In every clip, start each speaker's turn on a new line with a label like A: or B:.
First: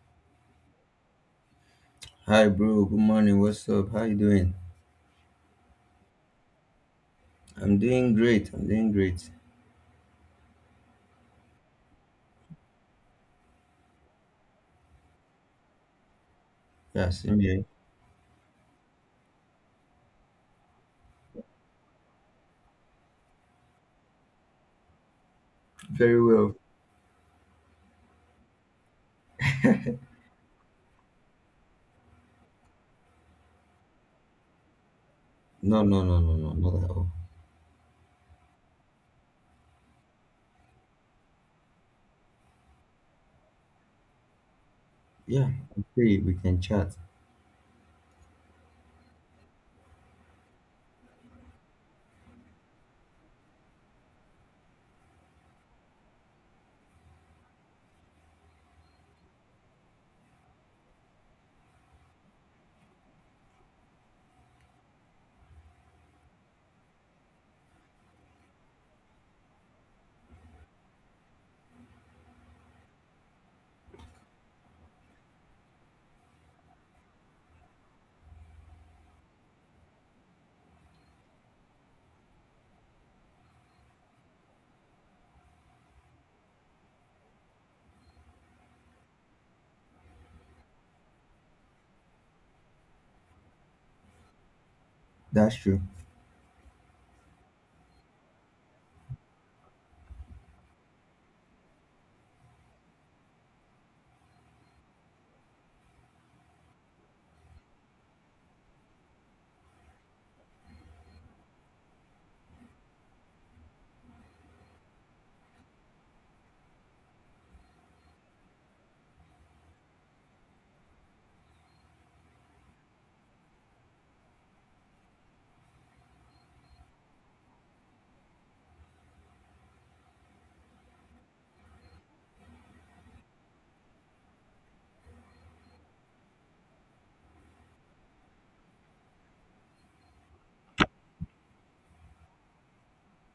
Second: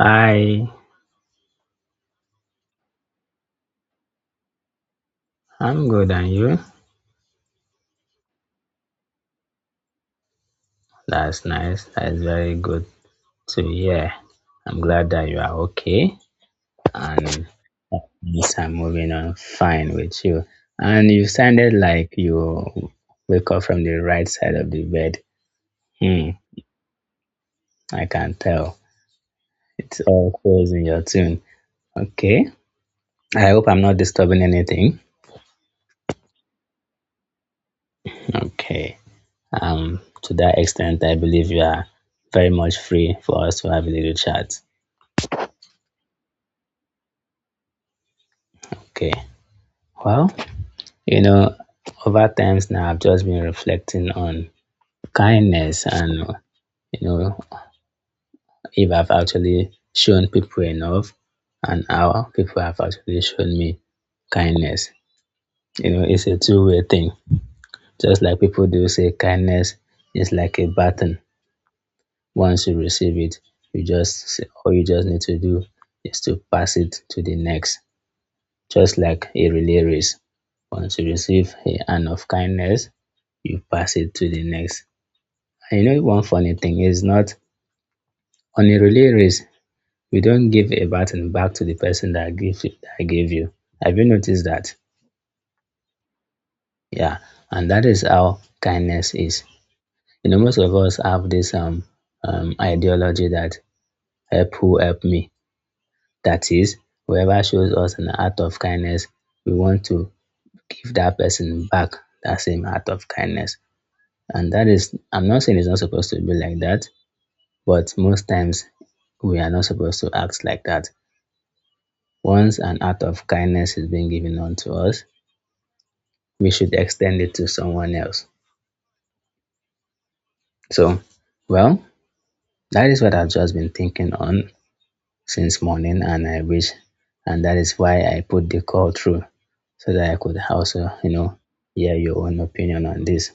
A: Hi,
B: Hi, bro. Good morning. What's up? How you doing?
A: I'm good, and you?
B: I'm doing great. I'm doing great.
A: That's nice. That's very good to hear. I'm glad that you are okay
B: Yeah, same
A: and
B: here.
A: things are moving on fine with you. And you sounded like you wake up from the right side of the bed.
B: Very
A: Hmm,
B: well.
A: I can tell. It's all close in your tune. Okay. I hope I'm not disturbing anything.
B: No, no, no, no, no, not at all.
A: Okay. To that extent, I believe you are very much free for us to have a little chat.
B: Yeah, I'm free. We can chat.
A: Okay. Well, You know, over times now, I've just been reflecting on kindness and, you know, if I've actually shown people enough and how people have actually shown me kindness. It's a two-way thing. Just like people do say, kindness is like a baton. Once you receive it, all you just need to do is to pass it to the next, just like a relay race. Once you receive a hand of kindness, you pass it to the next. And one funny thing is, not on a relay race, you don't give a baton back to the person that gave you. Have you noticed that?
B: That's true.
A: Yeah, and that is how kindness is. Most of us have this ideology that help who help me. That is, whoever shows us an act of kindness, we want to give that person back that same act of kindness. And that is, I'm not saying it's not supposed to be like that, but most times we are not supposed to act like that. Once an act of kindness is being given unto us, we should extend it to someone else. So, well, that is what I've just been thinking on since morning, and that is why I put the call through so that I could also, hear your own opinion on this.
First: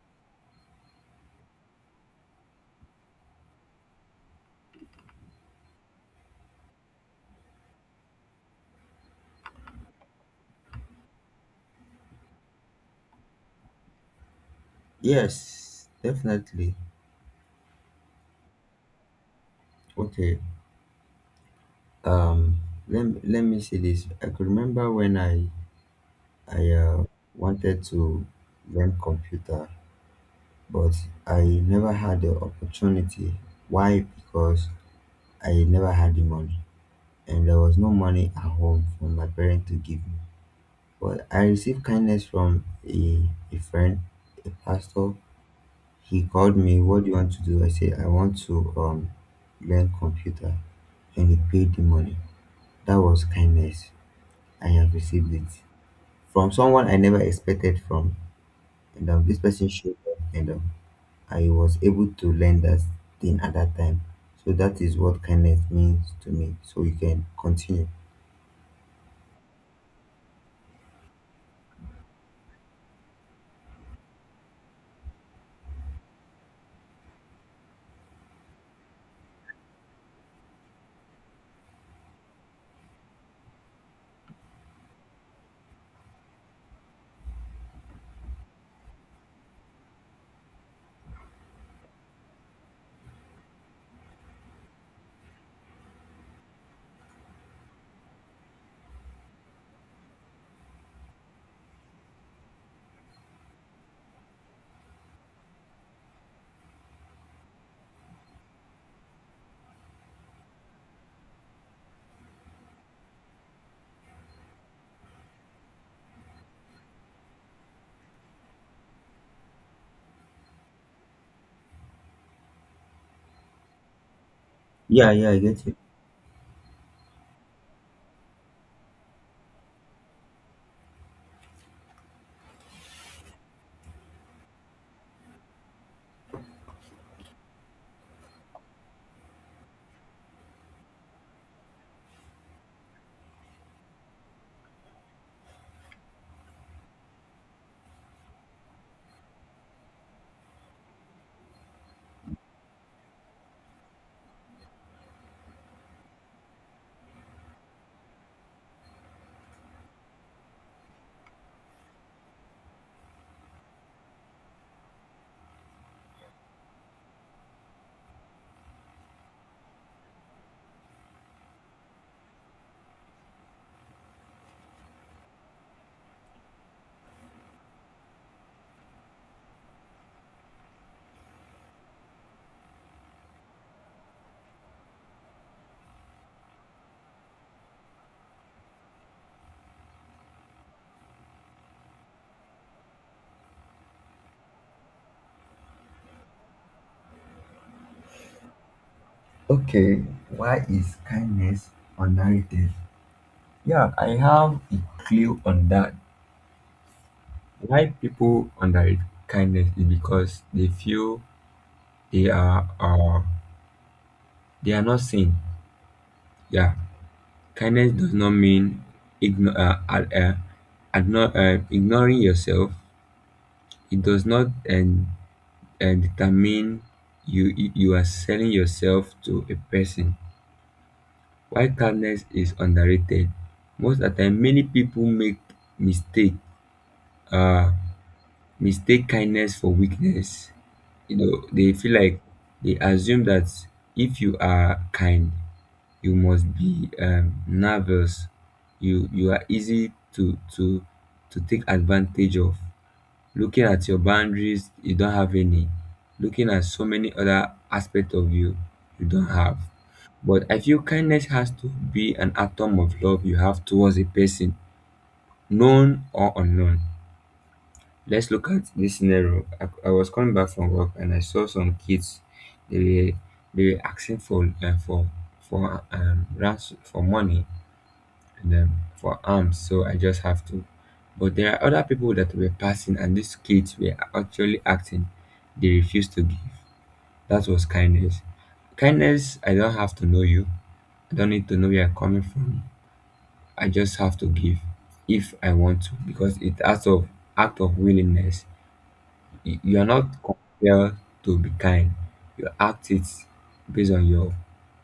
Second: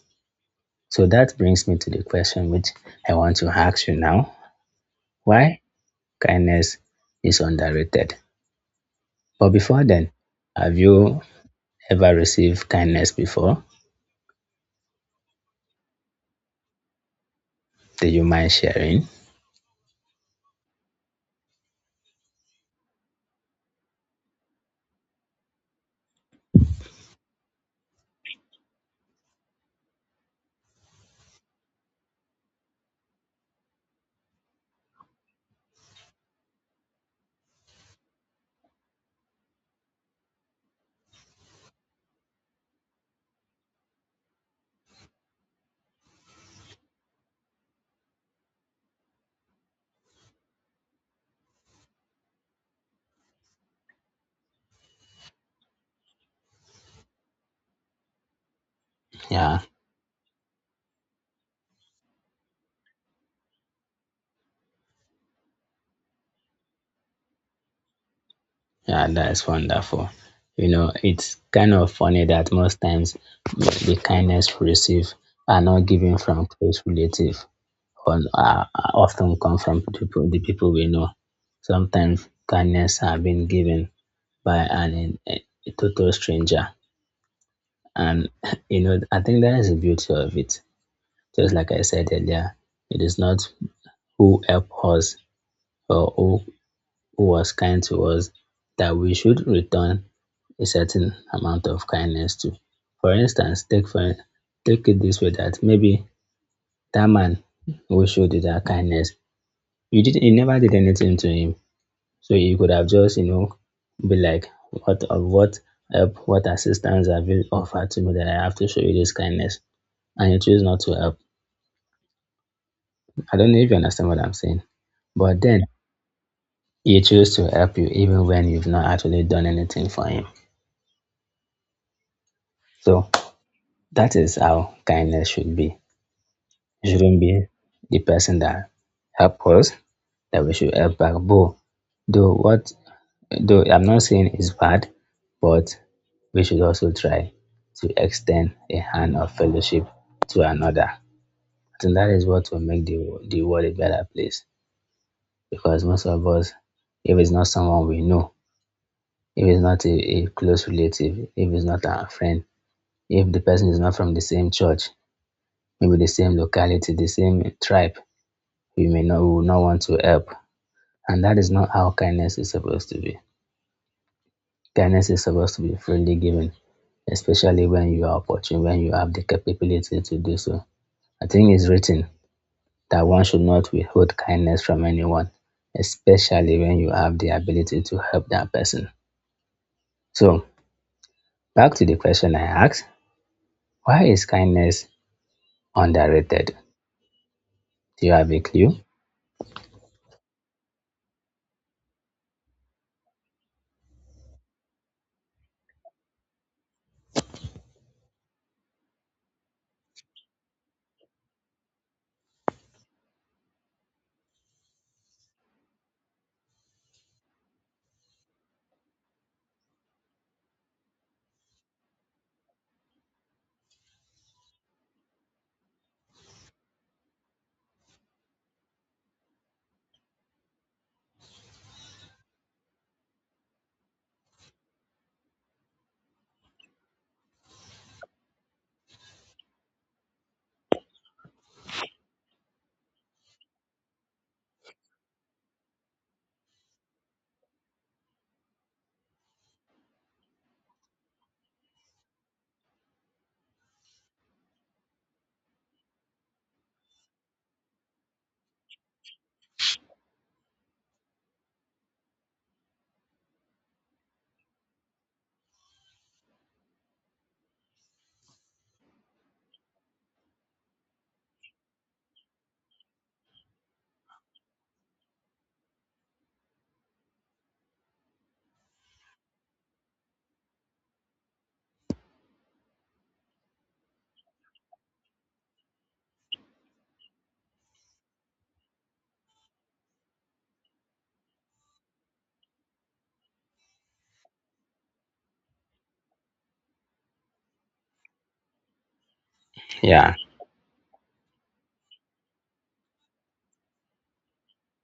A: So that brings me to the question which I want to ask you now, why kindness is underrated. But before then, have you ever received kindness before?
B: Yes, definitely.
A: Do you mind sharing?
B: Okay. Um, let me see this. I could remember when I wanted to learn computer, but I never had the opportunity. Why? Because I never had the money. And there was no money at home for my parents to give me. But I received kindness from a friend, a pastor. He called me, "What do you want to do?" I said, "I want to learn computer." And he paid the money. That was kindness. I have received it from someone I never expected from. And this
A: Yeah.
B: person showed up, and I was able to learn that thing at that time. So that is what kindness means to me. So you can continue.
A: Yeah, that's wonderful. It's kind of funny that most times the kindness we receive are not given from close relatives or are often come from people, the people we know. Sometimes kindness have been given by a total stranger, and I think that is the beauty of it. Just like I said earlier, it is not who help us or who was kind to us that we should return a certain amount of kindness to. For instance, take it this way that maybe that man who showed you that kindness, you never did anything to him. So you could have just, be like, what of what help, what assistance have you offered to me that I have to show you this kindness? And you choose not to help. I don't know if you understand what I'm saying.
B: Yeah, yeah, I
A: But
B: get
A: then
B: you.
A: he chose to help you even when you've not actually done anything for him. So, that is how kindness should be. It shouldn't be the person that help us that we should help back. But though what though I'm not saying it's bad, but we should also try to extend a hand of fellowship to another. I think that is what will make the world a better place. Because most of us, if it's not someone we know, if it's not a close relative, if it's not our friend, if the person is not from the same church, maybe the same locality, the same tribe, we will not want to help. And that is not how kindness is supposed to be. Kindness is supposed to be freely given, especially when you are opportune, when you have the capability to do so. I think it's written that one should not withhold kindness from anyone, especially when you have the ability to help that person. So, back to the question I asked, why is kindness underrated? Do you have a clue?
B: Okay, why is kindness underrated? Yeah, I have a clue on that. Why people underrate kindness is because they feel they are uh, they are not seen. Yeah, kindness does not mean igno- uh, ad- uh, ignoring yourself. It does not, and determine you are selling yourself to a person. Why kindness is underrated? Most of the time, many people make mistake uh, mistake kindness for weakness. You know, they feel like they assume that if you are kind, you must be nervous. You are easy to take advantage of. Looking at your boundaries, you don't have any. Looking at so many other aspects of you, you don't have. But I feel kindness has to be an atom of love you have towards a person, known or unknown. Let's look at this scenario. I was coming back from work and I saw some kids. They were they were asking for ransom for money, and for arms. So I just have to. But there are other people that were passing, and these kids were actually acting. They refused to give. That was kindness. Kindness. I don't have to know you. I don't need to know where you're coming from. I just have to give if I want to, because it's act of willingness. You are not
A: Yeah.
B: compelled to be kind. You act it based on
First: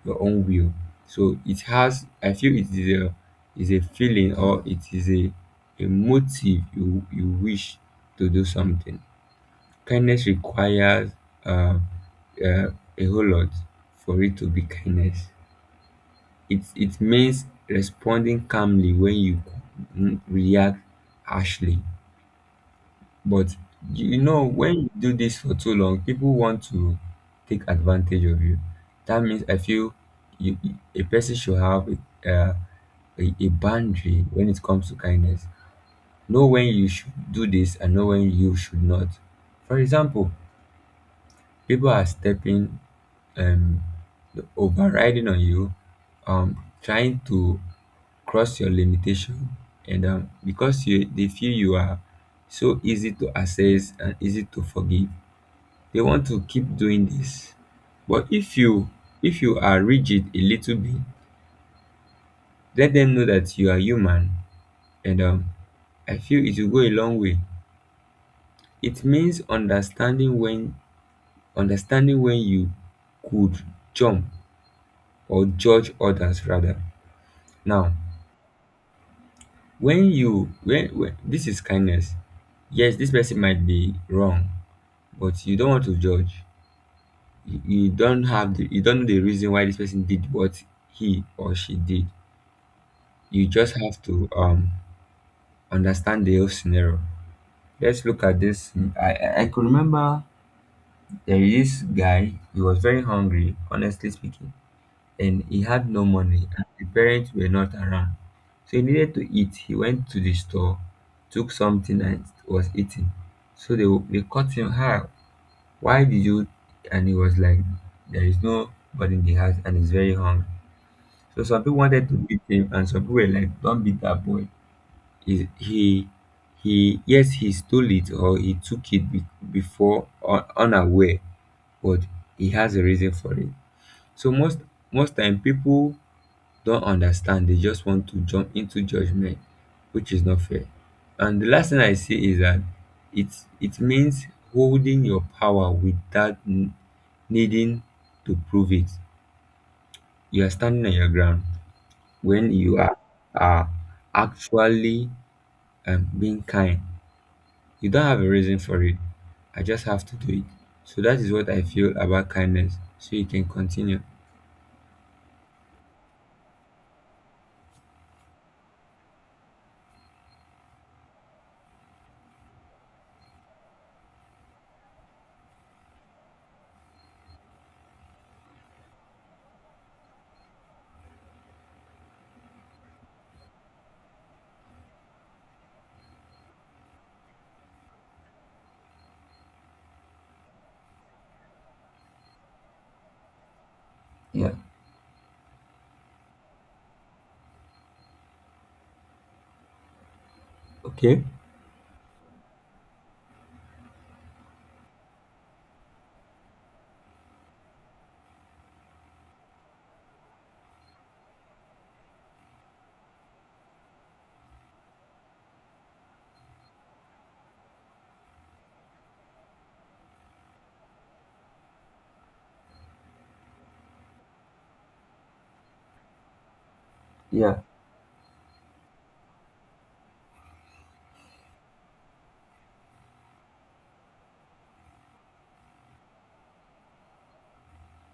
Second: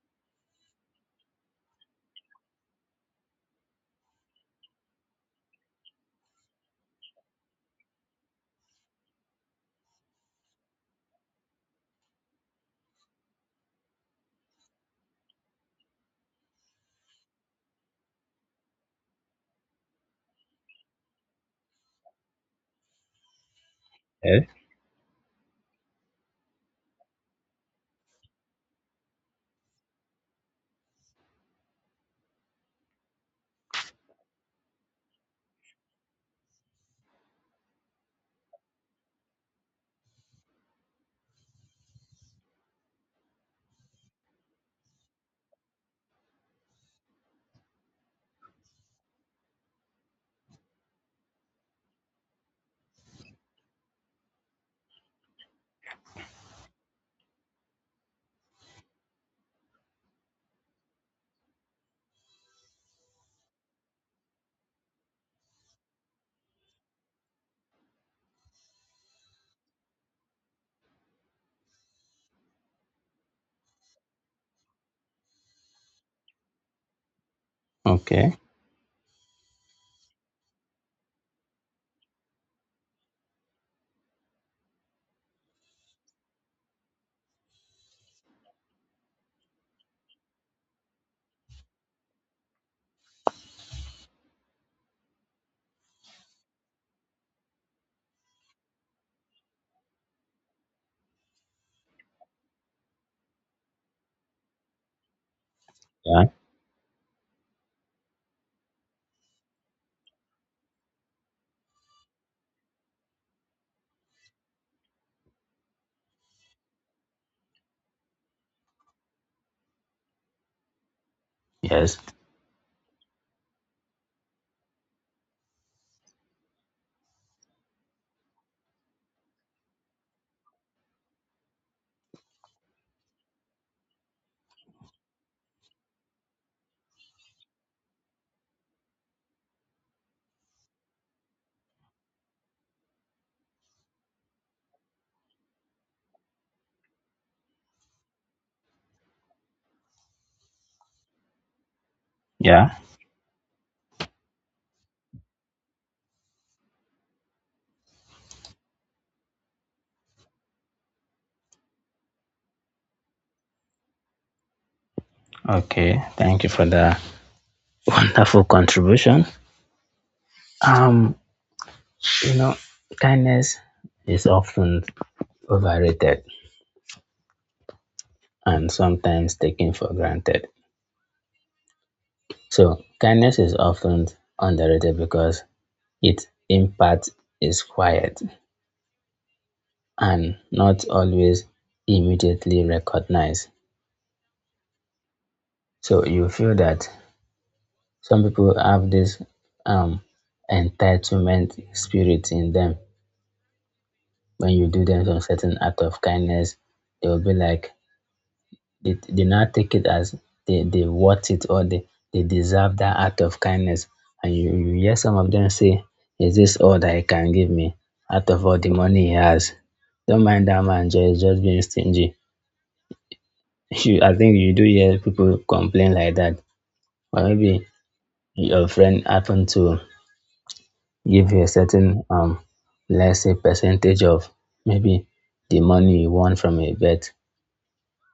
B: your own will. So it has. I feel it is a feeling, or it is a motive you wish to do something. Kindness requires uh, uh, a whole lot for it to be kindness. It means responding calmly when you react harshly. But you know,
A: Okay.
B: when you do this for too long, people want to take advantage of you. That means I feel you, a person should have uh, a boundary when it comes to kindness. Know when you should do this and know when you should not. For example, people are stepping, um, overriding on you, trying to cross your limitation, and because you they feel you are so easy to assess and easy to forgive, they want to keep doing this. But if you are rigid a little bit, let them know that you are human, and I feel it will go a long way. It means understanding when you could jump or judge others. Rather, now,
A: Okay.
B: when this is kindness, yes, this person might be wrong, but you don't want to judge. You don't have the you don't know the reason why this person did what he or she did. You just have to understand the whole scenario. Let's look at this. I could remember there is this guy. He was very hungry, honestly speaking, and he had no
A: Yeah.
B: money. And the parents were not around, so he needed to eat. He went to the store, took something and was eating. So they caught him. How? Why did you? And he was like, there is no nobody in the house, and he's very hungry. So some people
A: Yes.
B: wanted to beat him, and some people were like, don't beat that boy. he he he yes, he stole it, or he took it before unaware, but he has a reason for it. So most time people don't understand, they just want to jump into judgment, which is not fair. And the last thing I say is that it it means holding your power without needing to prove it. You are standing on your ground when
A: Yeah.
B: you are actually being kind. You don't have a reason for it. I just have to do it. So that is what I feel about kindness. So you can continue.
A: Okay, thank you for the wonderful contribution. Um, you know, Kindness is often overrated and sometimes taken for granted. So, kindness is often underrated because its impact is quiet and not always immediately recognized.
B: Yeah.
A: So, you feel that some people have this um,
B: Okay.
A: entitlement spirit in them when you do them some certain act of kindness, they will be like they now take it as they worth it or they deserve that act of kindness. And you hear some of them say, is this all that he can give me? Out of all the money he has. Don't mind that man, just being stingy. You I think you do hear people complain like that. Or
B: Yeah.
A: maybe your friend happened to give you a certain let's say percentage of maybe the money you won from a bet,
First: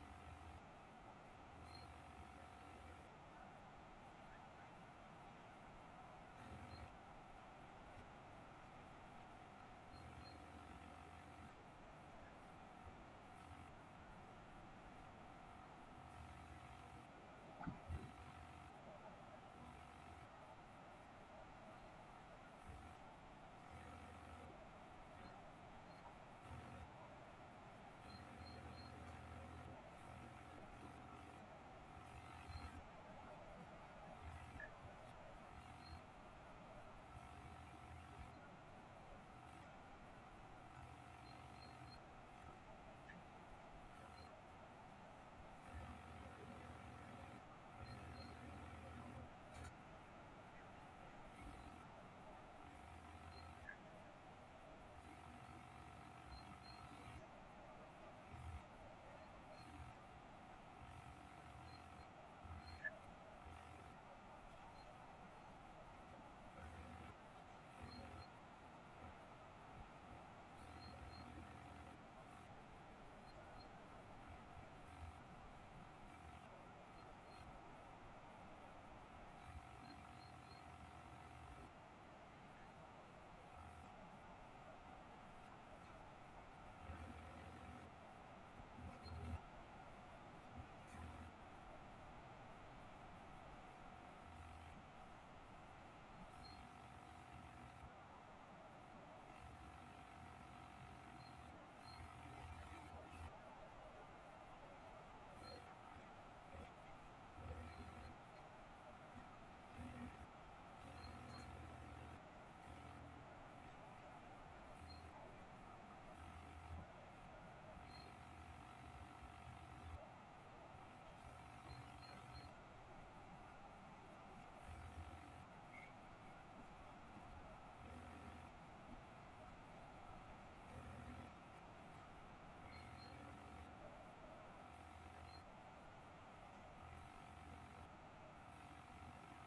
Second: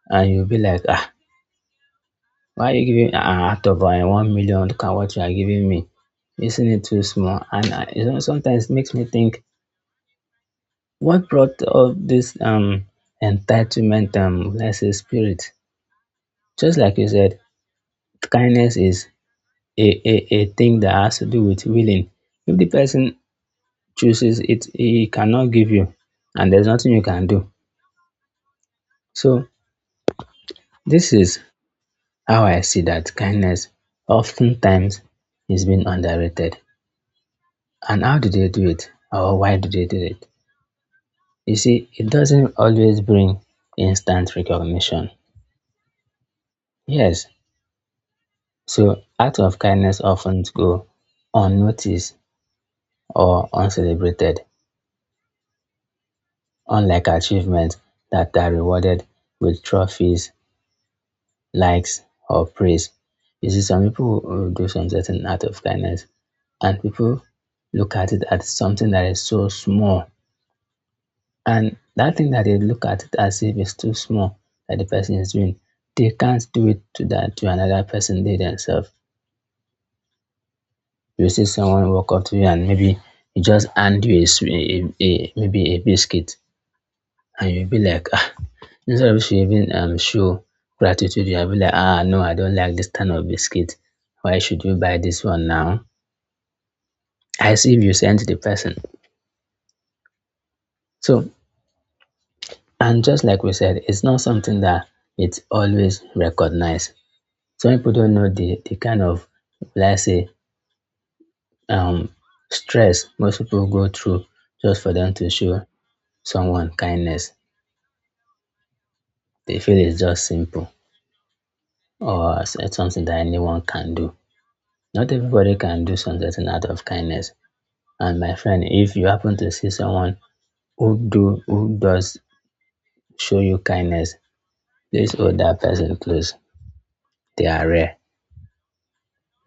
A: and you'll be like, ah, why are you giving ah, out of 1 million? Look at what you are giving me. Isn't it too small? And sometimes makes me think, what brought all this entitlement let's say spirit? Just like you said, kindness is a thing that has to do with willing. If the person chooses it, he cannot give you, and there's nothing you can do. So this is how I see that kindness oftentimes is being underrated. And how do they do it? Or why do they do it? You see, it doesn't always bring instant recognition. Yes, so acts of kindness often go unnoticed or uncelebrated, unlike achievements that are rewarded with trophies, likes, or praise. You see, some people will do some certain act of kindness, and people look at it as something that is so small. And that thing that they look at it as if it's too small that the person is doing, they can't do it to that to another person. They themselves, you see someone walk up to you and maybe he just hand you a sw- a maybe a biscuit, and you'll be like, ah, instead of you even show gratitude, you'll be like, ah, no, I don't like this kind of biscuit. Why should you buy this one now? As if you sent the person. So, and just like we said, it's not something that it's always recognized. Some people don't know the kind of let's say um stress most people go through just for them to show someone kindness. They feel it's just simple or something that anyone can do. Not everybody can do something out of kindness. And my friend, if you happen to see someone who does show you kindness, please hold that person close. They are rare.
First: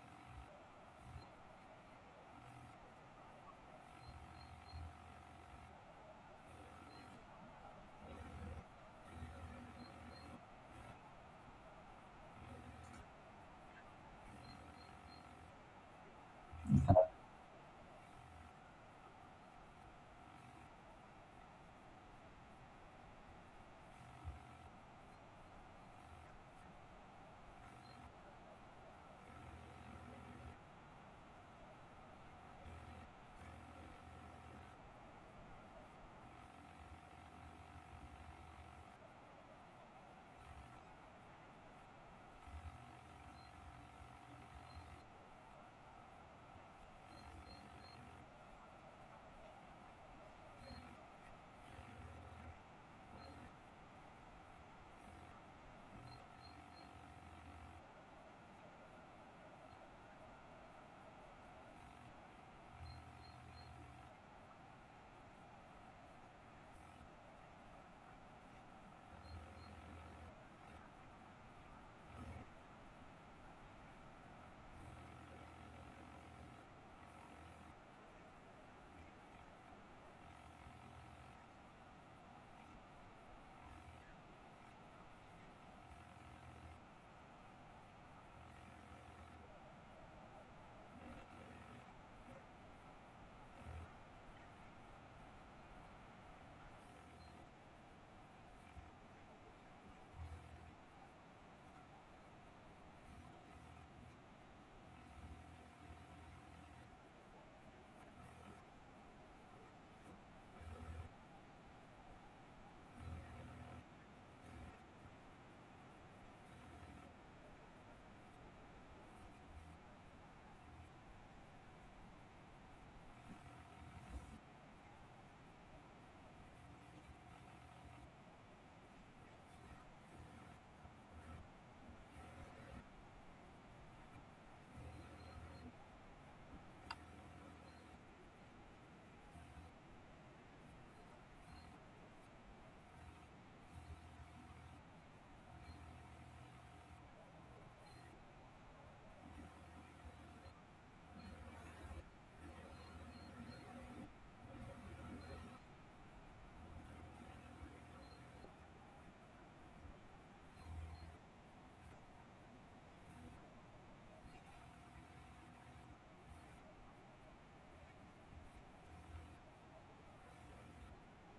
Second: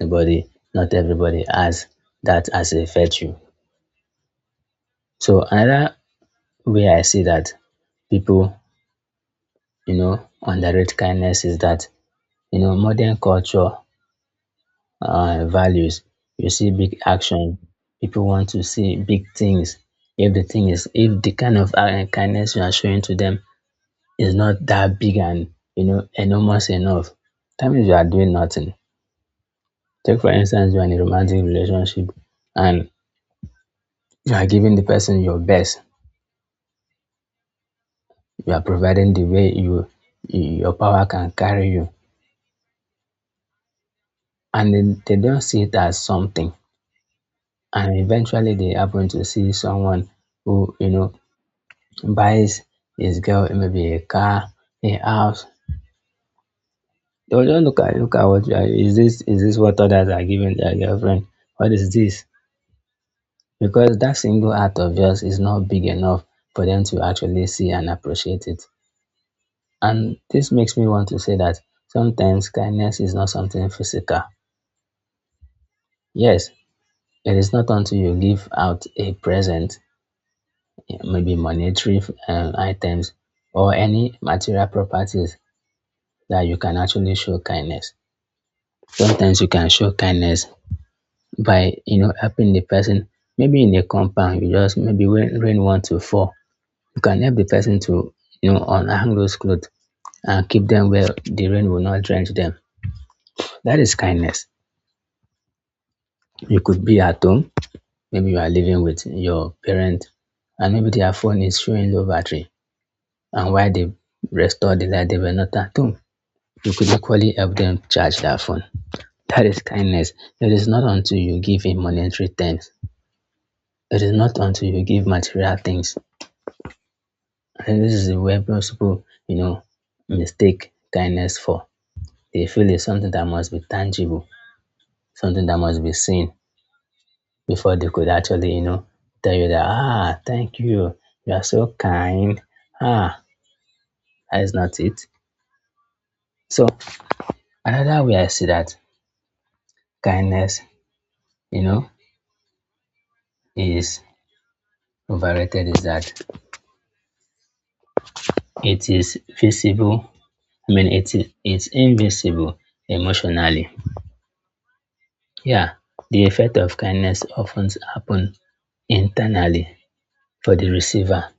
A: Nobody, not everybody has that as a virtue. So another where I see that people, underrate kindness is that, modern culture values, you see big action. People want to see big things. If the kind of kindness you are showing to them is not that big and, enormous enough, that means you are doing nothing. Take, for instance, you are in a romantic relationship and you are giving the person your best. You are providing the way your power can carry you, and then they don't see it as something. And eventually they happen to see someone who, buys his girl maybe a car, a house. They'll just look at what you are. Is this what others are giving their girlfriend? What is this? Because that single act of yours is not big enough for them to actually see and appreciate it. And this makes me want to say that sometimes kindness is not something physical. Yes, it is not until you give out a present. Yeah, maybe monetary items or any material properties that you can actually show kindness. Sometimes you can show kindness by helping the person. Maybe in a compound, you just maybe when rain want to fall, you can help the person to unhang those clothes and keep them where the rain will not drench them. That is kindness. You could be at home, maybe you are living with your parent, and maybe their phone is showing low battery, and while they restore the light, they were not at home. You could equally help them charge their phone. That is kindness. It is not until you give in monetary things. It is not until you give material things. And this is where most people, mistake kindness for. They feel it's something that must be tangible, something that must be seen before they could actually, tell you that, ah, thank you. You are so kind. Ah, that is not it. So another way I see that kindness, you know, is overrated is that it is visible I mean it is it's invisible emotionally. Yeah, the effect of kindness often happen internally for the receiver.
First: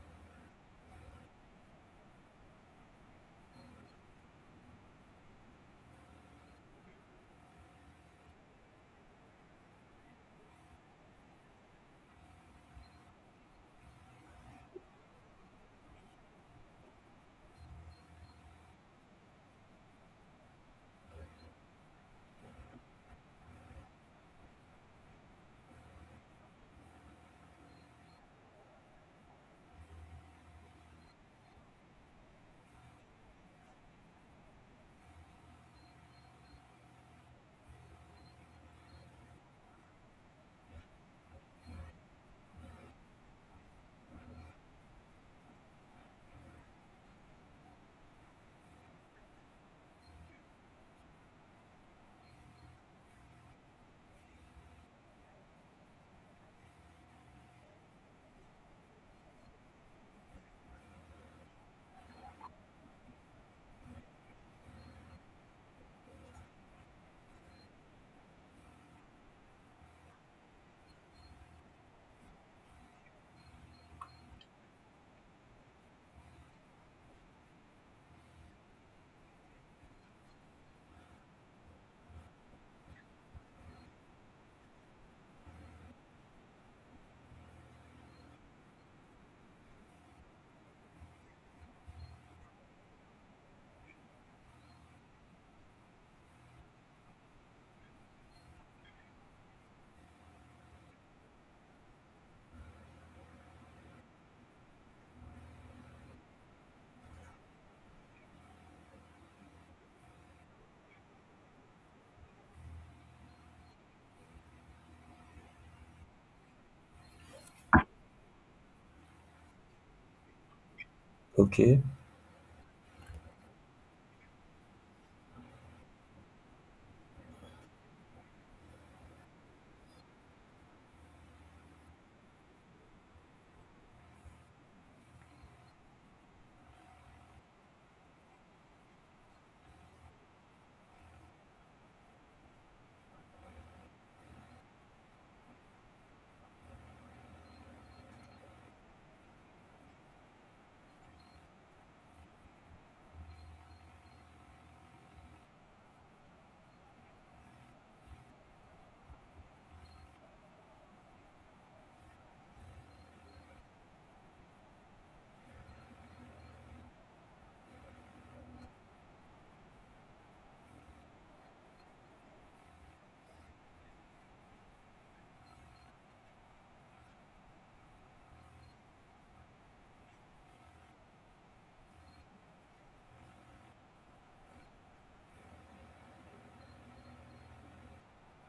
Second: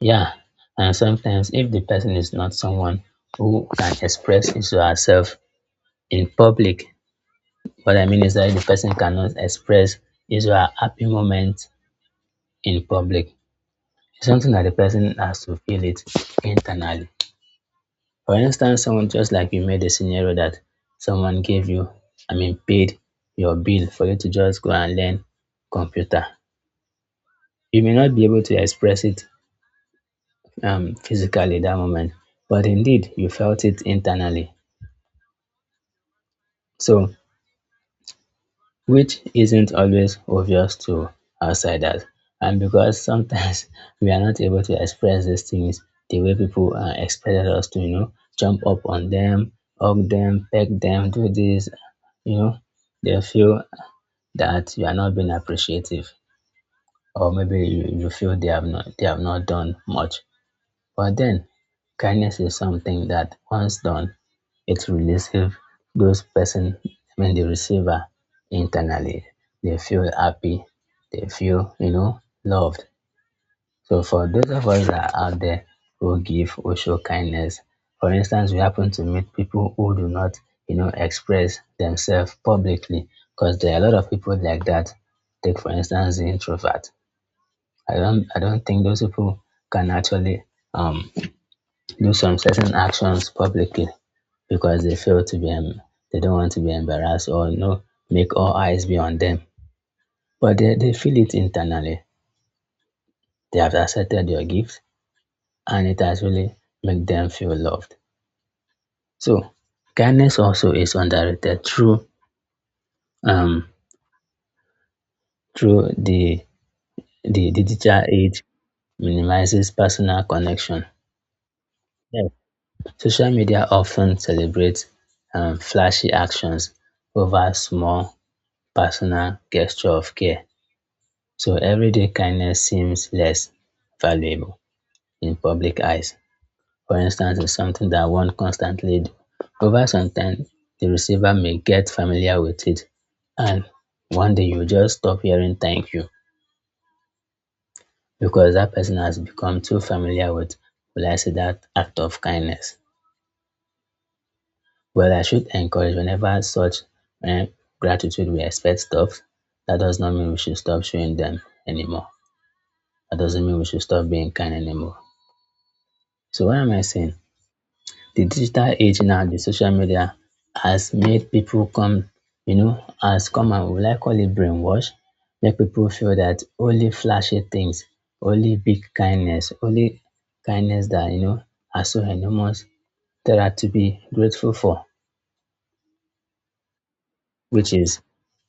A: Yeah, and sometimes if the person is not someone who can express his or herself in public, what I mean is that the person cannot express his or her happy moment in public. It's something that the person has to feel it internally. For instance, someone just like you made a scenario that someone gave you, I mean, paid your bill for you to just go and learn computer. You may not be able to express it physically that moment, but indeed you felt it internally. So, which isn't always obvious to outsiders. And because sometimes we are not able to express these things the way people expected us to, you know, jump up on them, hug them, peck them, do this, you know, they feel that you are not being appreciative or maybe you feel they have not done much, but then kindness is something that once done, it releases those person I mean the receiver internally. They feel happy, they feel, you know, loved. So for those of us that are out there who give, who show kindness, for instance, we happen to meet people who do not, you know, express themselves publicly, because there are a lot of people like that. Take for instance the introvert. I don't think those people can actually um, do some certain actions publicly because they feel to be, they don't want to be embarrassed or, you know, make all eyes be on them. But they feel it internally. They have accepted your gift and it has really made them feel loved. So kindness also is underrated through um through the digital age minimizes personal connection.
B: Okay.
A: Yes. Social media often celebrates flashy actions over small personal gesture of care. So everyday kindness seems less valuable in public eyes. For instance, is something that one constantly do. Over some time, the receiver may get familiar with it, and one day you just stop hearing thank you because that person has become too familiar with, will I say, that act of kindness. Well, I should encourage whenever such eh, gratitude we expect stops, that does not mean we should stop showing them anymore. That doesn't mean we should stop being kind anymore. So what am I saying? The digital age now, the social media has made people come, you know, has come and, will I call it, brainwash, make people feel that only flashy things, only big kindness, only kindness that, you know, are so enormous that are to be grateful for, which is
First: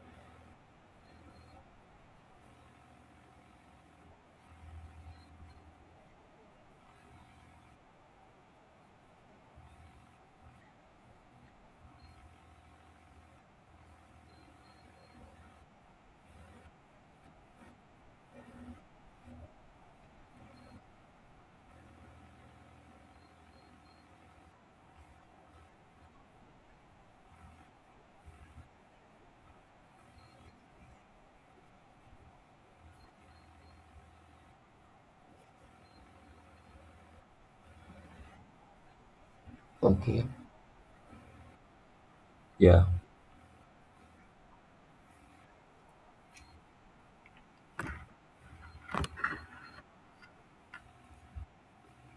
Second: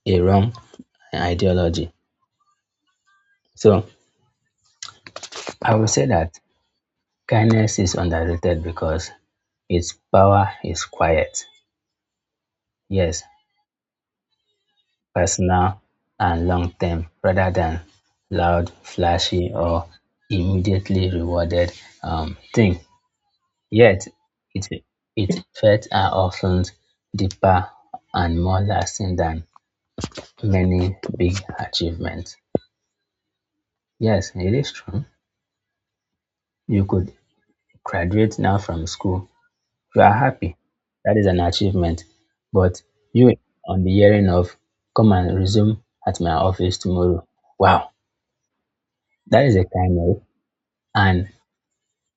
A: a wrong ideology. So I would say that kindness is underrated because its power is quiet. Yes, personal and long-term, rather than loud, flashy, or immediately rewarded thing. Yet, its its effects are often deeper and more lasting than many big achievements. Yes, it is true. You could graduate now from school. You are
B: Okay.
A: happy. That is an achievement. But
B: Yeah.
A: you, on the hearing of, come and resume at my office tomorrow. Wow, that is a kind of. And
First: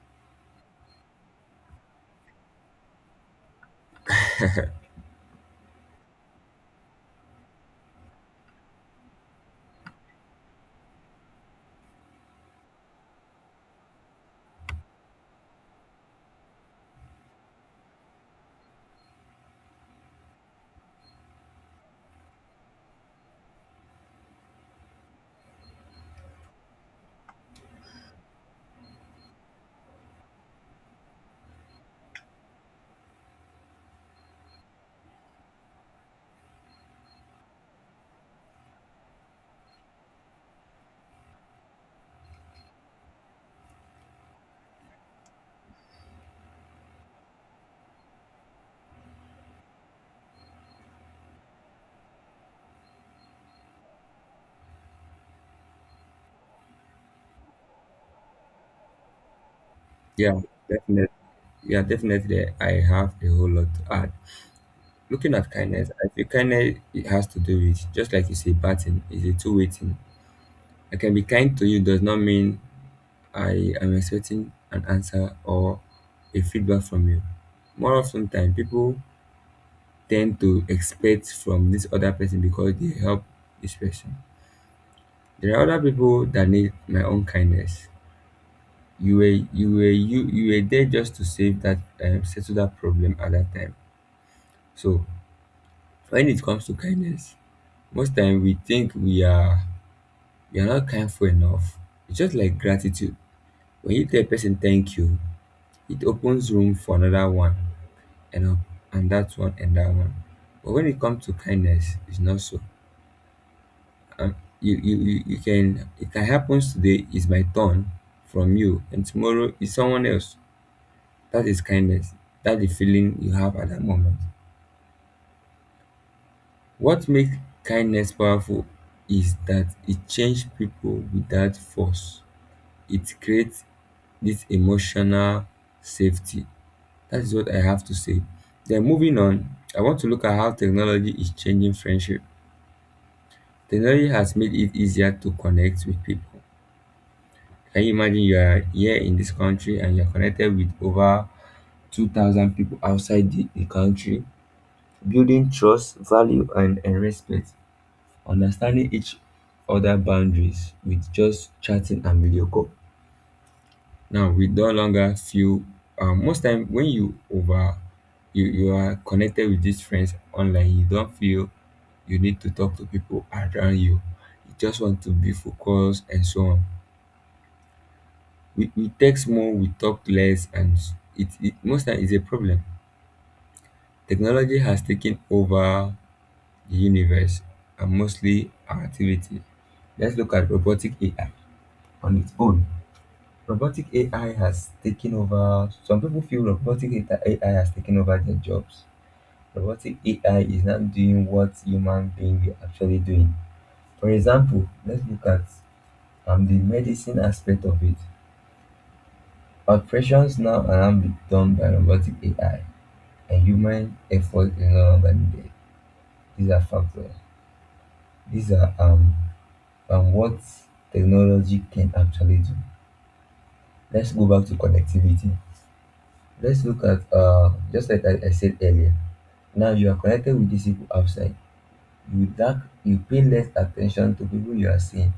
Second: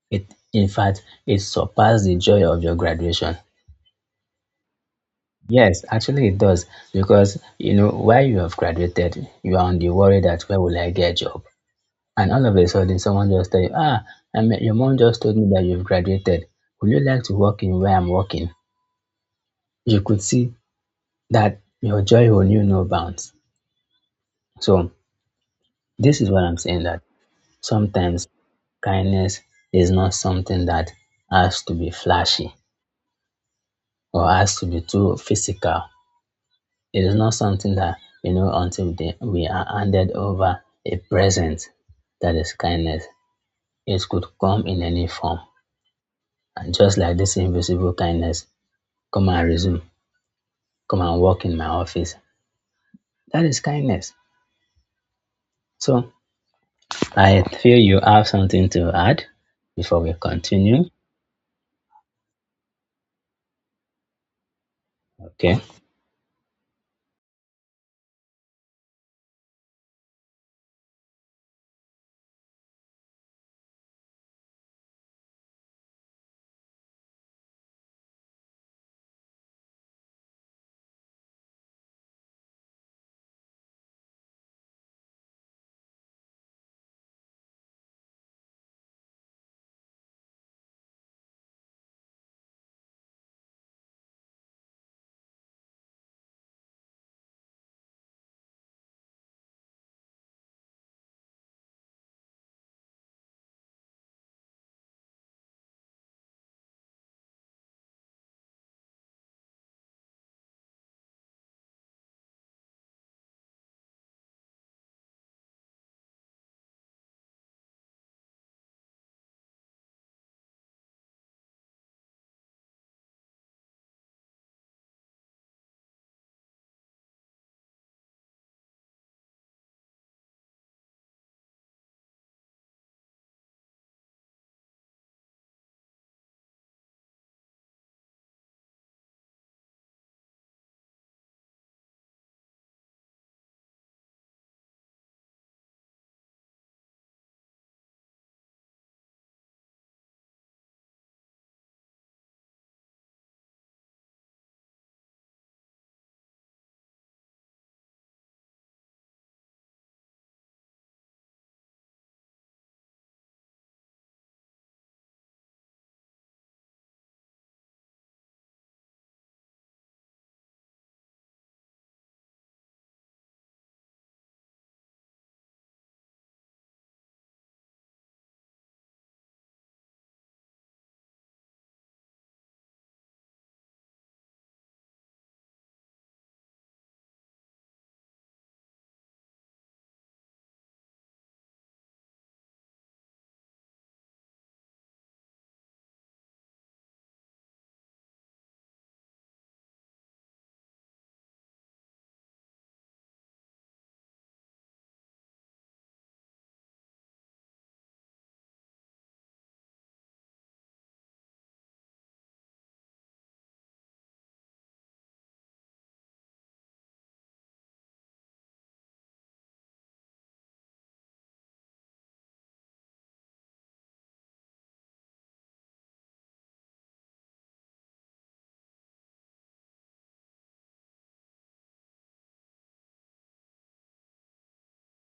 A: it, in fact, it surpasses the joy of your graduation. Yes, actually it does, because you know while you have graduated, you are on the worry that where will I get a job? And all of a sudden, someone just tell you, ah, I mean, your mom just told me that you've graduated. Would you like to work in where I'm working? You could see that your joy will knew no bounds. So this is what I'm saying, that sometimes kindness is not something that has to be flashy or has to be too physical. It is not something that, you know, until they, we are handed over a present, that is kindness. It could come in any form. And just like this invisible kindness, come and resume, come and work in my office. That is kindness. So I feel you have something to add before we
B: Yeah.
A: continue.
B: Definitely. Yeah. Definitely. I have a whole lot to add. Looking at
A: Okay.
B: kindness, I feel kindness, it has to do with, just like you say, batting is a two-way thing. I can be kind to you does not mean I am expecting an answer or a feedback from you. More often time, people tend to expect from this other person because they help this person. There are other people that need my own kindness. You were there just to save that settle that problem at that time. So when it comes to kindness, most time we think we are not kindful enough. It's just like gratitude. When you tell a person thank you, it opens room for another one, and up, and that one, and that one. But when it comes to kindness, it's not so. You can, it can happen today is my turn from you, and tomorrow is someone else. That is kindness. That's the feeling you have at that moment. What makes kindness powerful is that it changes people without force. It creates this emotional safety. That is what I have to say. Then moving on, I want to look at how technology is changing friendship. Technology has made it easier to connect with people. Can you imagine you are here in this country and you're connected with over 2,000 people outside the country, building trust, value, and respect, understanding each other boundaries with just chatting and video call. Now, we no longer feel, most time when you are connected with these friends online, you don't feel you need to talk to people around you. You just want to be focused and so on. We text more, we talk less, and it most time is a problem. Technology has taken over the universe, and mostly our activity. Let's look at robotic AI. On its own, robotic AI has taken over. Some people feel robotic AI has taken over their jobs. Robotic AI is not doing what human being are actually doing. For example, let's look at the medicine aspect of it. Operations now are now be done by robotic AI, and human effort alone can these are factors. These are what technology can actually do. Let's go back to connectivity. Let's look at, just like I said earlier. Now you are connected with these people outside. You lack you pay less attention to people you are seeing.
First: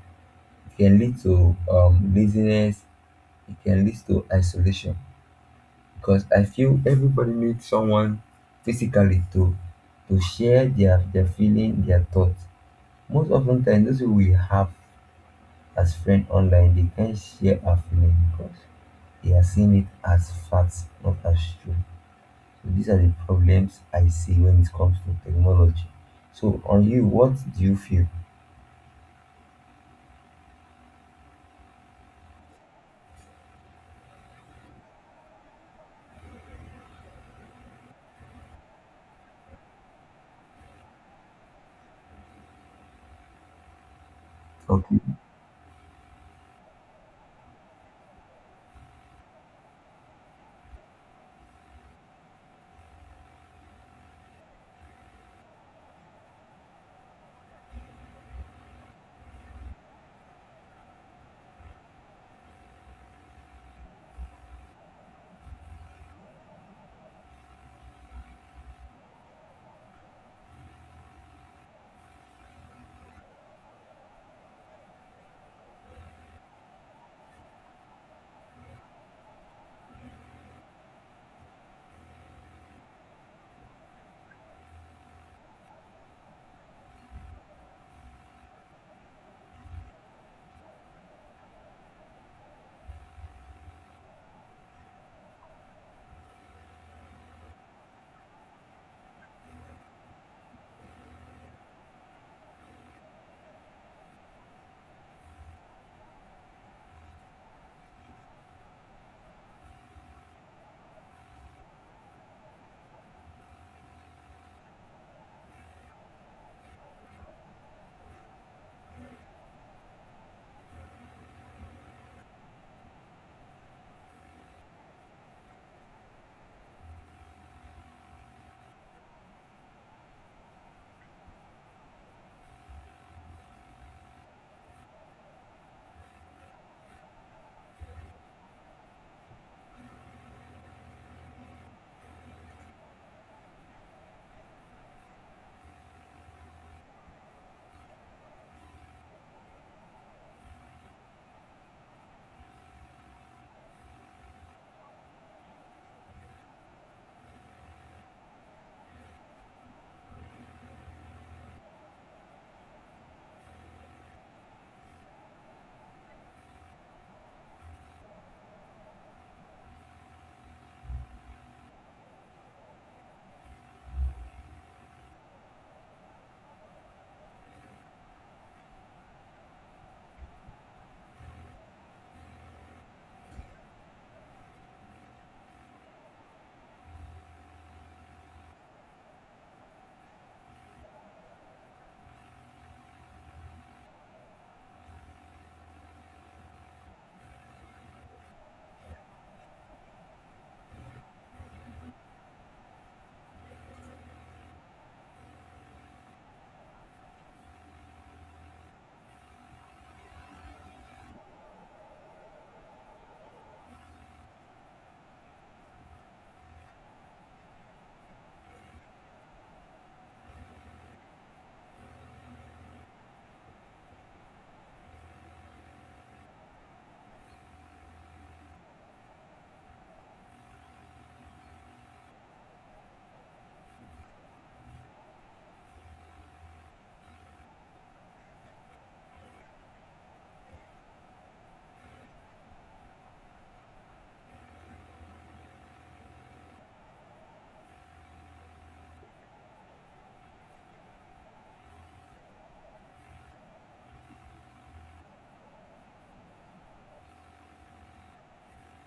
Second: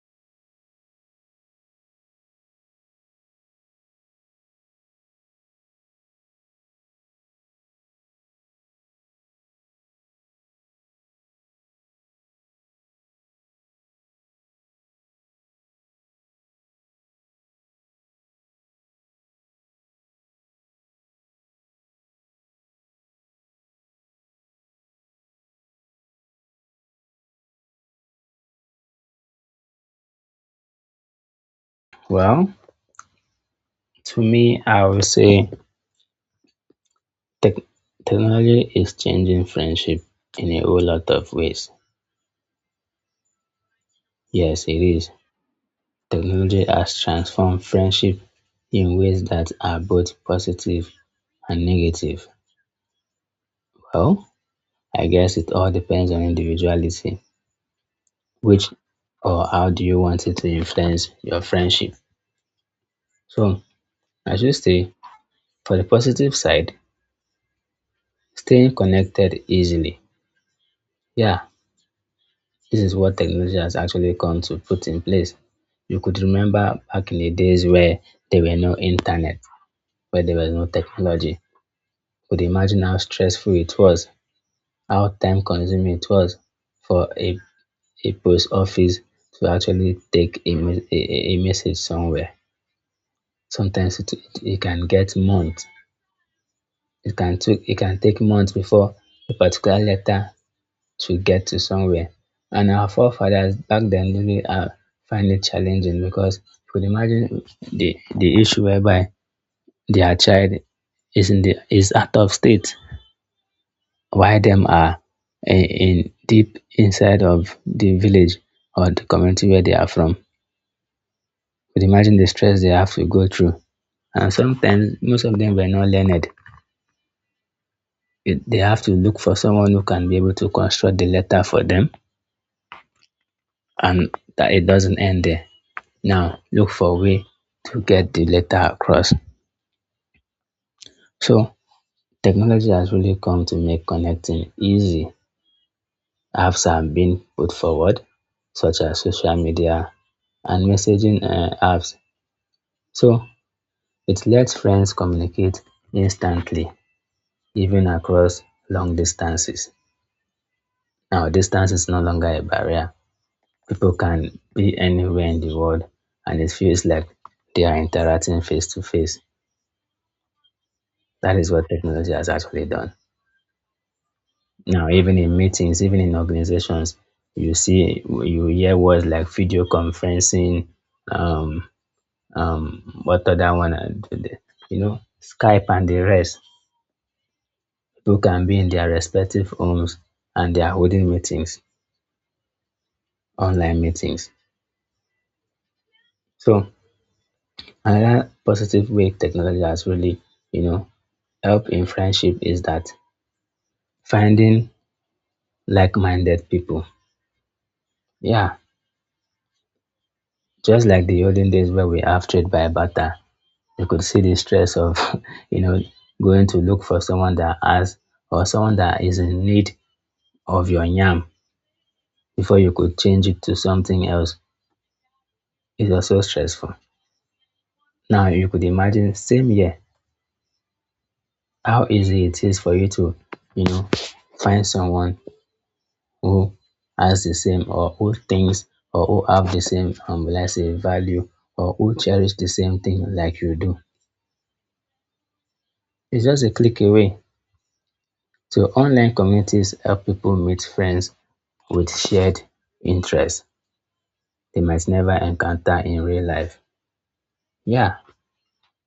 B: It can lead to laziness, it can lead to isolation. Because I feel everybody needs someone physically to share their feeling, their thoughts. Most often times, those who we have as friends online, they can't share our feelings because they are seeing it as facts, not as true. So these are the problems I see when it comes to technology. So on you, what do you feel?
A: Well, to me, I would say tech- technology is changing friendship in a whole lot of ways. Yes, it
B: Okay.
A: is. Technology has transformed friendship in ways that are both positive and negative. Well, I guess it all depends on individuality, which, or how do you want it to influence your friendship. So, I should say, for the positive side, staying connected easily. Yeah, this is what technology has actually come to put in place. You could remember back in the days where there were no internet, where there was no technology. Could imagine how stressful it was. How time-consuming it was for a post office to actually take a message somewhere. Sometimes it can get months. It can take months before a particular letter to get to somewhere. And our forefathers back then really find it challenging, because you could imagine the issue whereby their child is in the is out of state, why them are in deep inside of the village or the community where they are from. But imagine the stress they have to go through. And sometimes most of them were not learned. It- they have to look for someone who can be able to construct the letter for them, and that it doesn't end there. Now look for a way to get the letter across. So technology has really come to make connecting easy. Apps have been put forward, such as social media and messaging apps. So it lets friends communicate instantly, even across long distances. Now, distance is no longer a barrier. People can be anywhere in the world, and it feels like they are interacting face to face. That is what technology has actually done. Now, even in meetings, even in organizations, you see, you hear words like video conferencing, um, what other one, I did you know, Skype and the rest. People can be in their respective homes and they are holding meetings, online meetings. So another positive way technology has really, you know, helped in friendship is that finding like-minded people. Yeah, just like the olden days where we have trade by barter, you could see the stress of, you know, going to look for someone that has or someone that is in need of your yam before you could change it to something else is also stressful. Now you could imagine same year how easy it is for you to, you know, find someone who has the same, or who thinks or who have the same, let's say value, or who cherish the same thing like you do. It's just a click away. So online communities help people meet friends with shared interests they might never encounter in real life. Yeah,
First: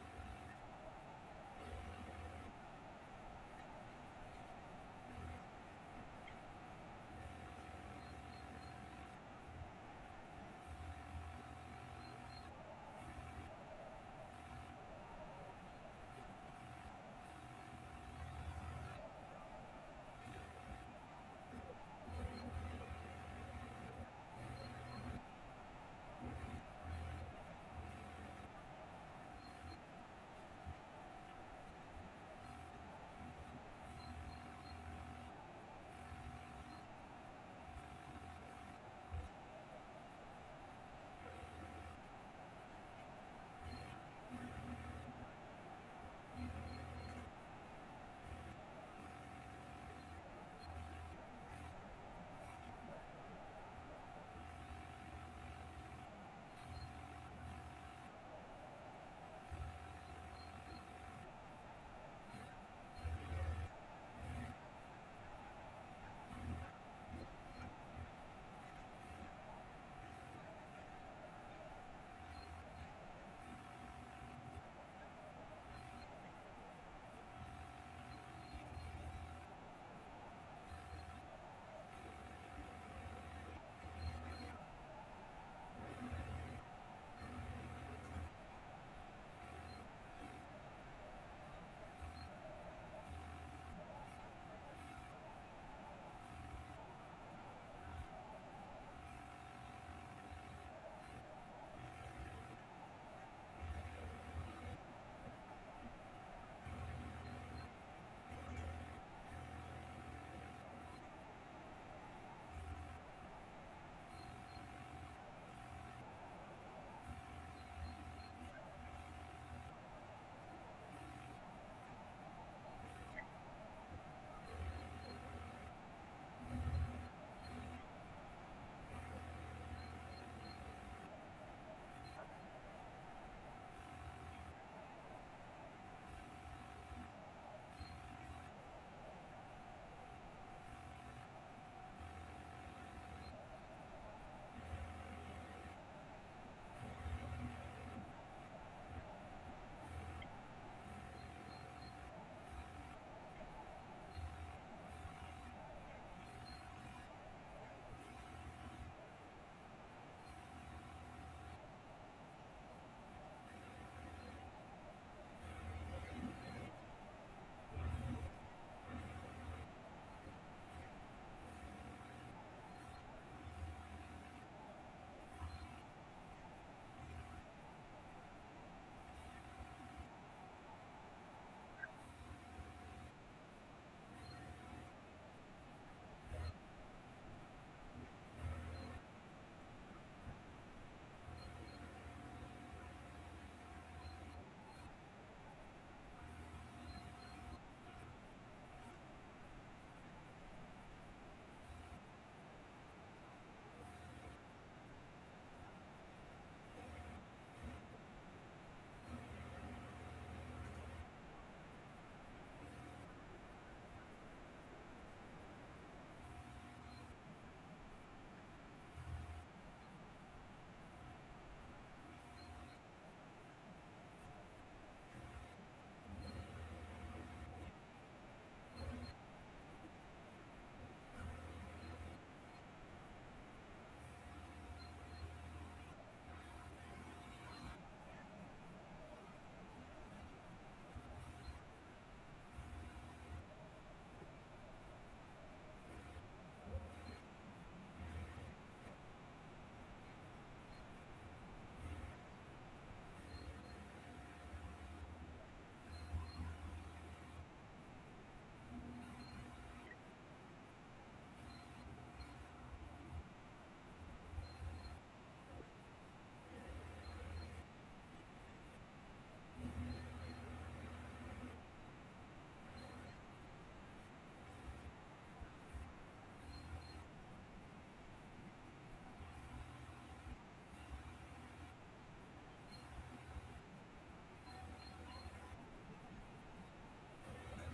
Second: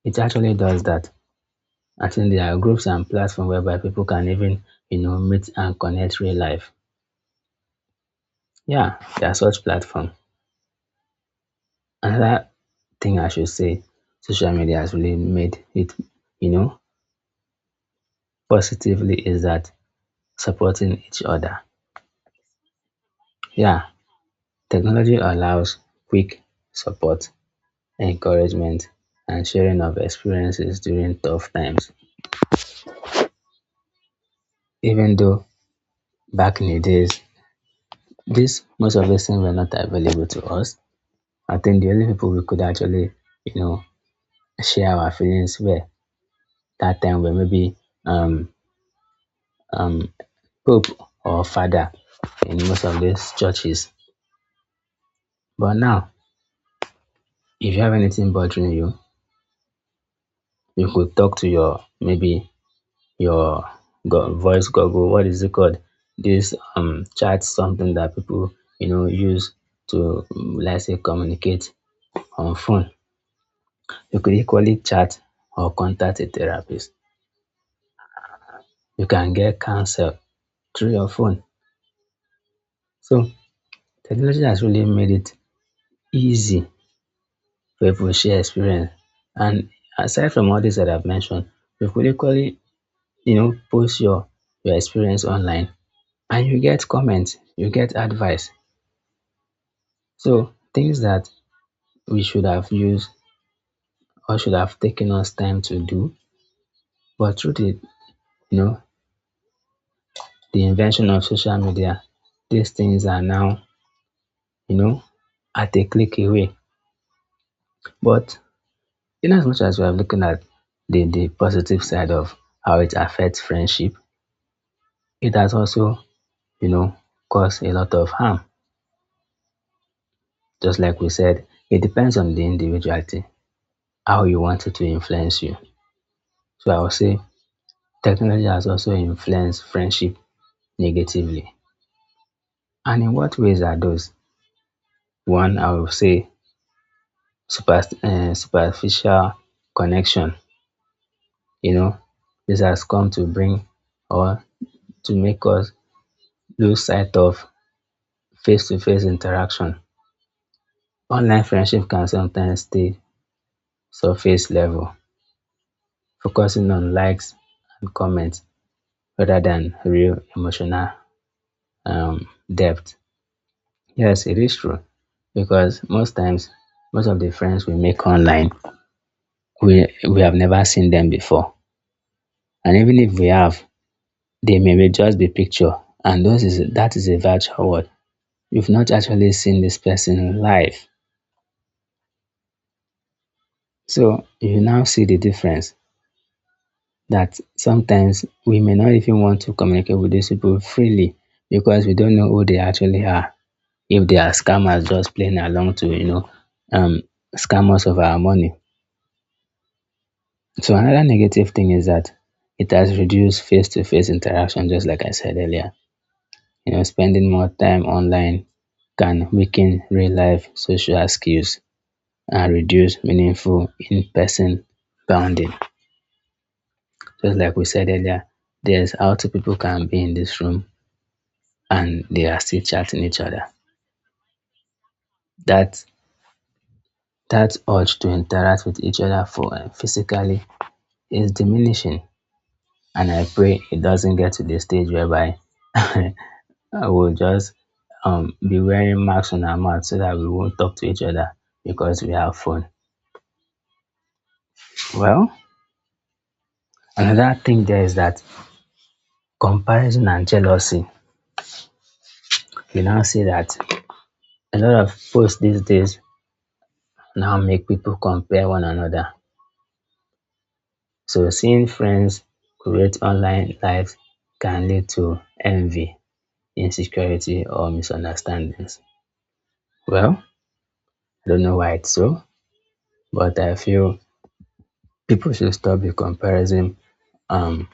A: it actually does that. I think there are groups and platforms whereby people can even, you know, meet and connect real life. Yeah, there are such platforms. Another thing I should say social media has really made it, you know, positively is that supporting each other. Yeah, technology allows quick support, encouragement, and sharing of experiences during tough times. Even though back in the days, this most of these things were not available to us, I think the only people we could actually, you know, share our feelings with that time were maybe um, um, Pope or Father in most of these churches. But now, if you have anything bothering you, you could talk to your maybe your voice goggle. What is it called? This chat something that people you know use to let's say communicate on phone. You could equally chat or contact a therapist. You can get cancer through your phone. So technology has really made it easy for people to share experience. And aside from all this that I've mentioned, you could equally, you know, post your experience online and you get comments, you get advice. So things that we should have used or should have taken us time to do. But through the, you know, the invention of social media, these things are now, you know, at a click away. But in as much as we are looking at the positive side of how it affects friendship, it has also, you know, caused a lot of harm. Just like we said, it depends on the individuality, how you want it to influence you. So I would say technology has also influenced friendship negatively. And in what ways are those? One, I would say superficial connection. You know, this has come to bring or to make us lose sight of face-to-face interaction. Online friendship can sometimes stay surface level, focusing on likes and comments rather than real emotional um, depth. Yes, it is true because most times, most of the friends we make online, we have never seen them before, and even if we have, they may be just be picture, and those is that is a virtual world. You've not actually seen this person live, so you now see the difference that sometimes we may not even want to communicate with these people freely because we don't know who they actually are. If they are scammers just playing along to, you know, um, scam us of our money. So another negative thing is that it has reduced face-to-face interaction, just like I said earlier. You know, spending more time online can weaken real-life social skills and reduce meaningful in-person bonding. Just like we said earlier, there's how two people can be in this room and they are still chatting each other. That that urge to interact with each other for physically is diminishing, and I pray it doesn't get to the stage whereby I will just be wearing masks on our mouth so that we won't talk to each other because we have phone. Well, another thing there is that comparison and jealousy. You now see that a lot of posts these days now make people compare one another. So seeing friends create online lives can lead to envy, insecurity, or misunderstandings. Well, I don't know why it's so, but I feel people should stop the comparison um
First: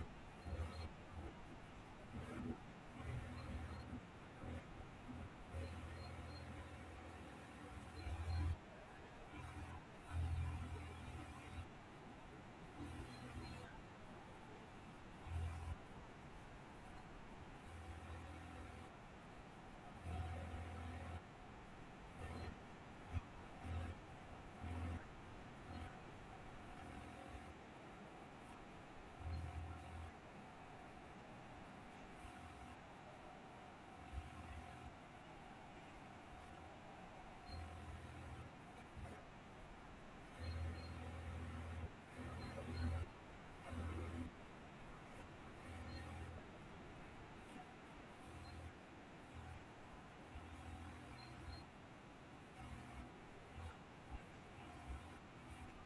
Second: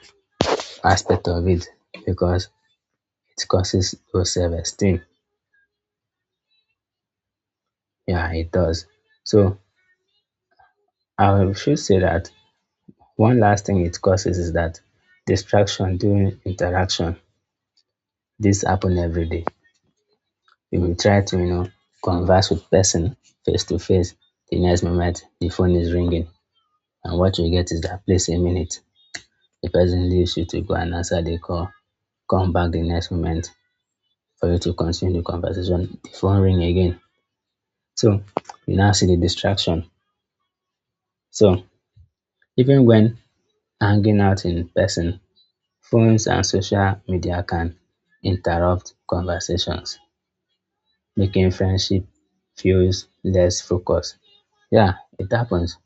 A: aspect of it because it causes low self-esteem. Yeah, it does. So I should say that one last thing it causes is that distraction during interaction. This happen every day. We will try to, you know, converse with person face to face. The next moment, the phone is ringing, and what you get is that please a minute. The person leaves you to go and answer the call, come back the next moment for you to continue the conversation. The phone ring again. So you now see the distraction. So even when hanging out in person, phones and social media can interrupt conversations, making friendship feels less focused. Yeah, it happens.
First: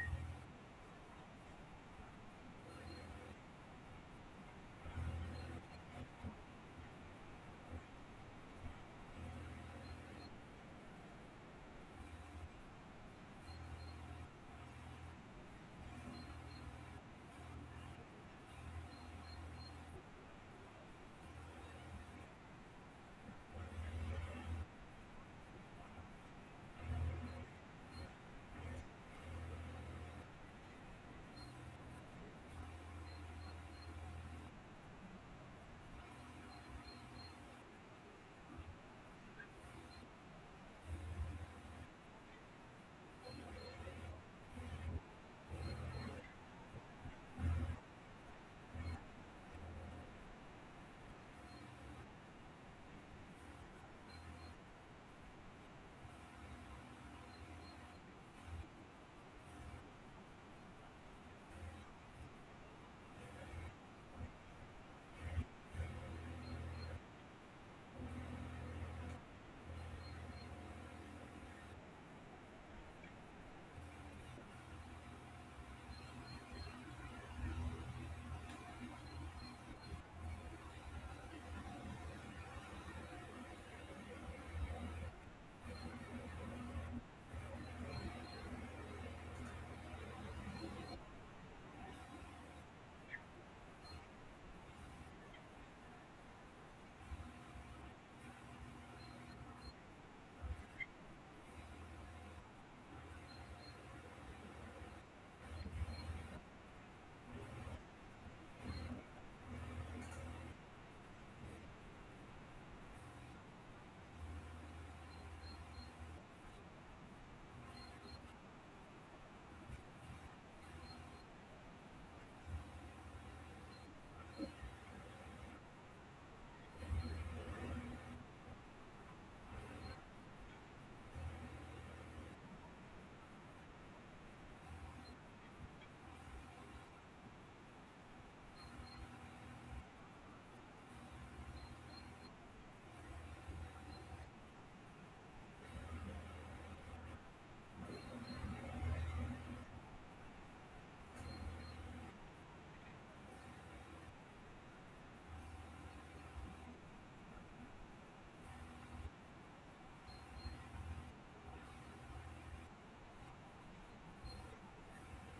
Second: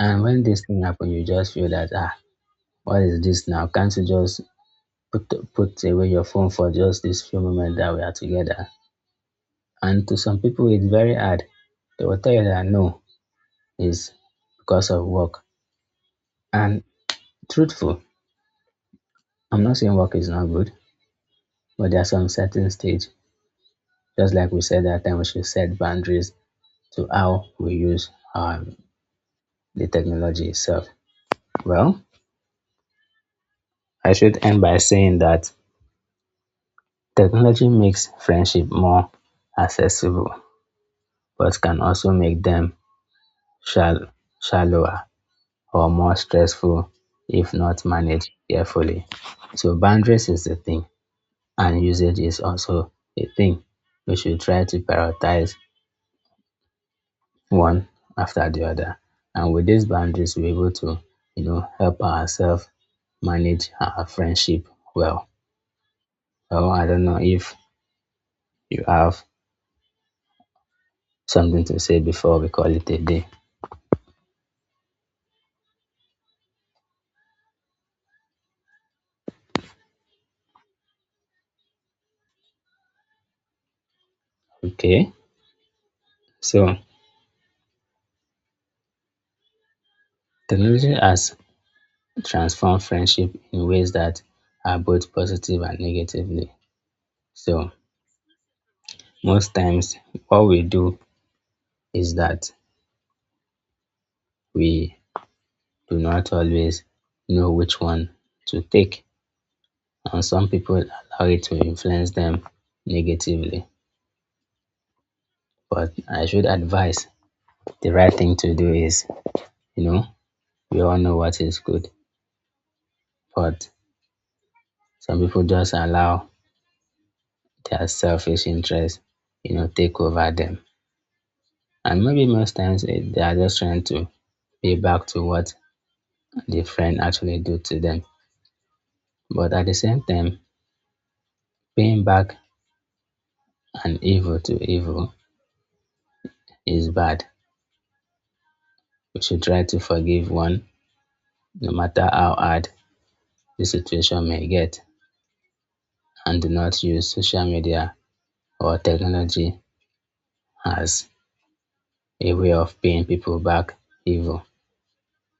A: And when this thing happen, you just feel that ah, what is this now? Can't you just put away your phone for just this few moments that we are together? And to some people, it's very hard. They will tell you that no, it's because of work. And truthful, I'm not saying work is not good, but there are some certain stage. Just like we said that time, we should set boundaries to how we use the technology itself. Well, I should end by saying that technology makes friendship more accessible, but can also make them shall shallower or more stressful if not managed carefully. So boundaries is the thing and usage is also a thing. We should try to prioritize one after the other. And with these boundaries, we're able to, you know, help ourselves manage our friendship well. Well, I don't know if you have something to say before we call it a day. Okay. So technology has transform friendship in ways that are both positive and negatively. So most times what we do is that we do not always know which one to take. And some people allow it to influence them negatively. But I should advise the right thing to do is, you know, we all know what is good. But some people just allow their selfish interests, you know, take over them. And maybe most times they are just trying to pay back to what the friend actually do to them. But at the same time, paying back an evil to evil is bad. We should try to forgive one, no matter how hard the situation may get, and do not use social media or technology as a way of paying people back evil.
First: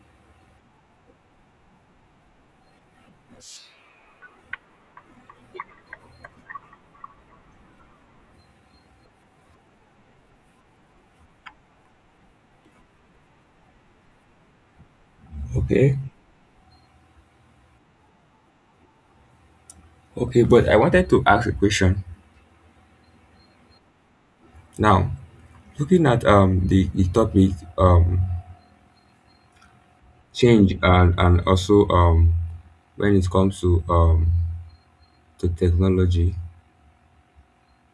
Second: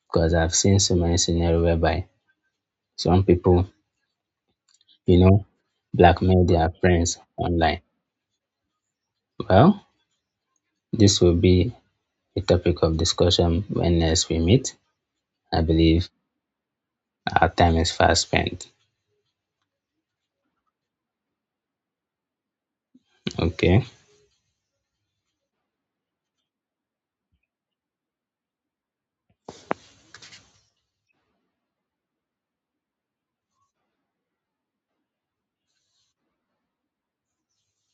A: Because I've seen so many scenarios whereby some people, you know, blackmail their friends online. Well, this will be a topic of discussion when next we meet. I
B: Okay,
A: believe our time is fast spent.
B: okay, but I wanted to ask a question.
A: Okay.
B: Now, looking at the topic, um change, and also, when it comes to technology,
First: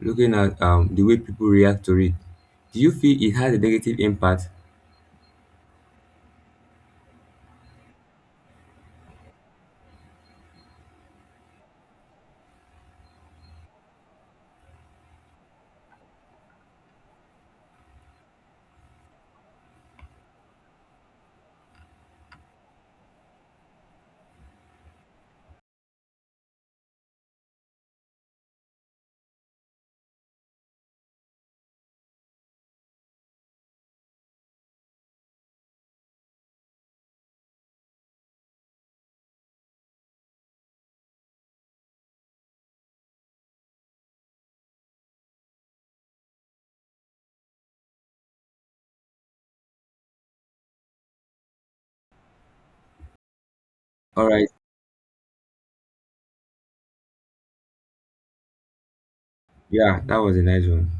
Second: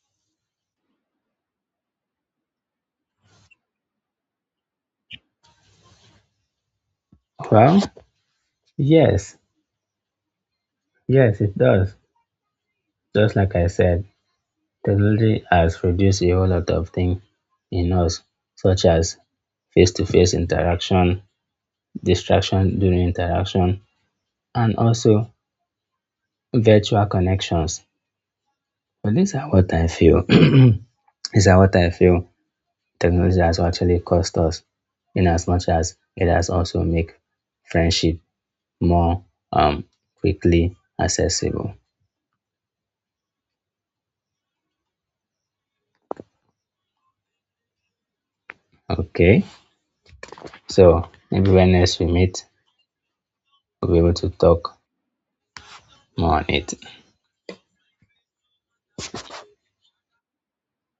B: looking at the way people react to it. Do you feel it had a negative impact?
A: Well, yes, yes, it does. Just like I said, technology has produced a whole lot of things in us, such as face to face interaction, distraction during interaction, and also virtual connections. But these are what I feel. These are what I feel technology has actually cost us in as much as it has also made friendship more um, quickly accessible. Okay, so maybe when next we meet, we'll be able
B: All
A: to
B: right,
A: talk more on it.
B: yeah, that was a nice one.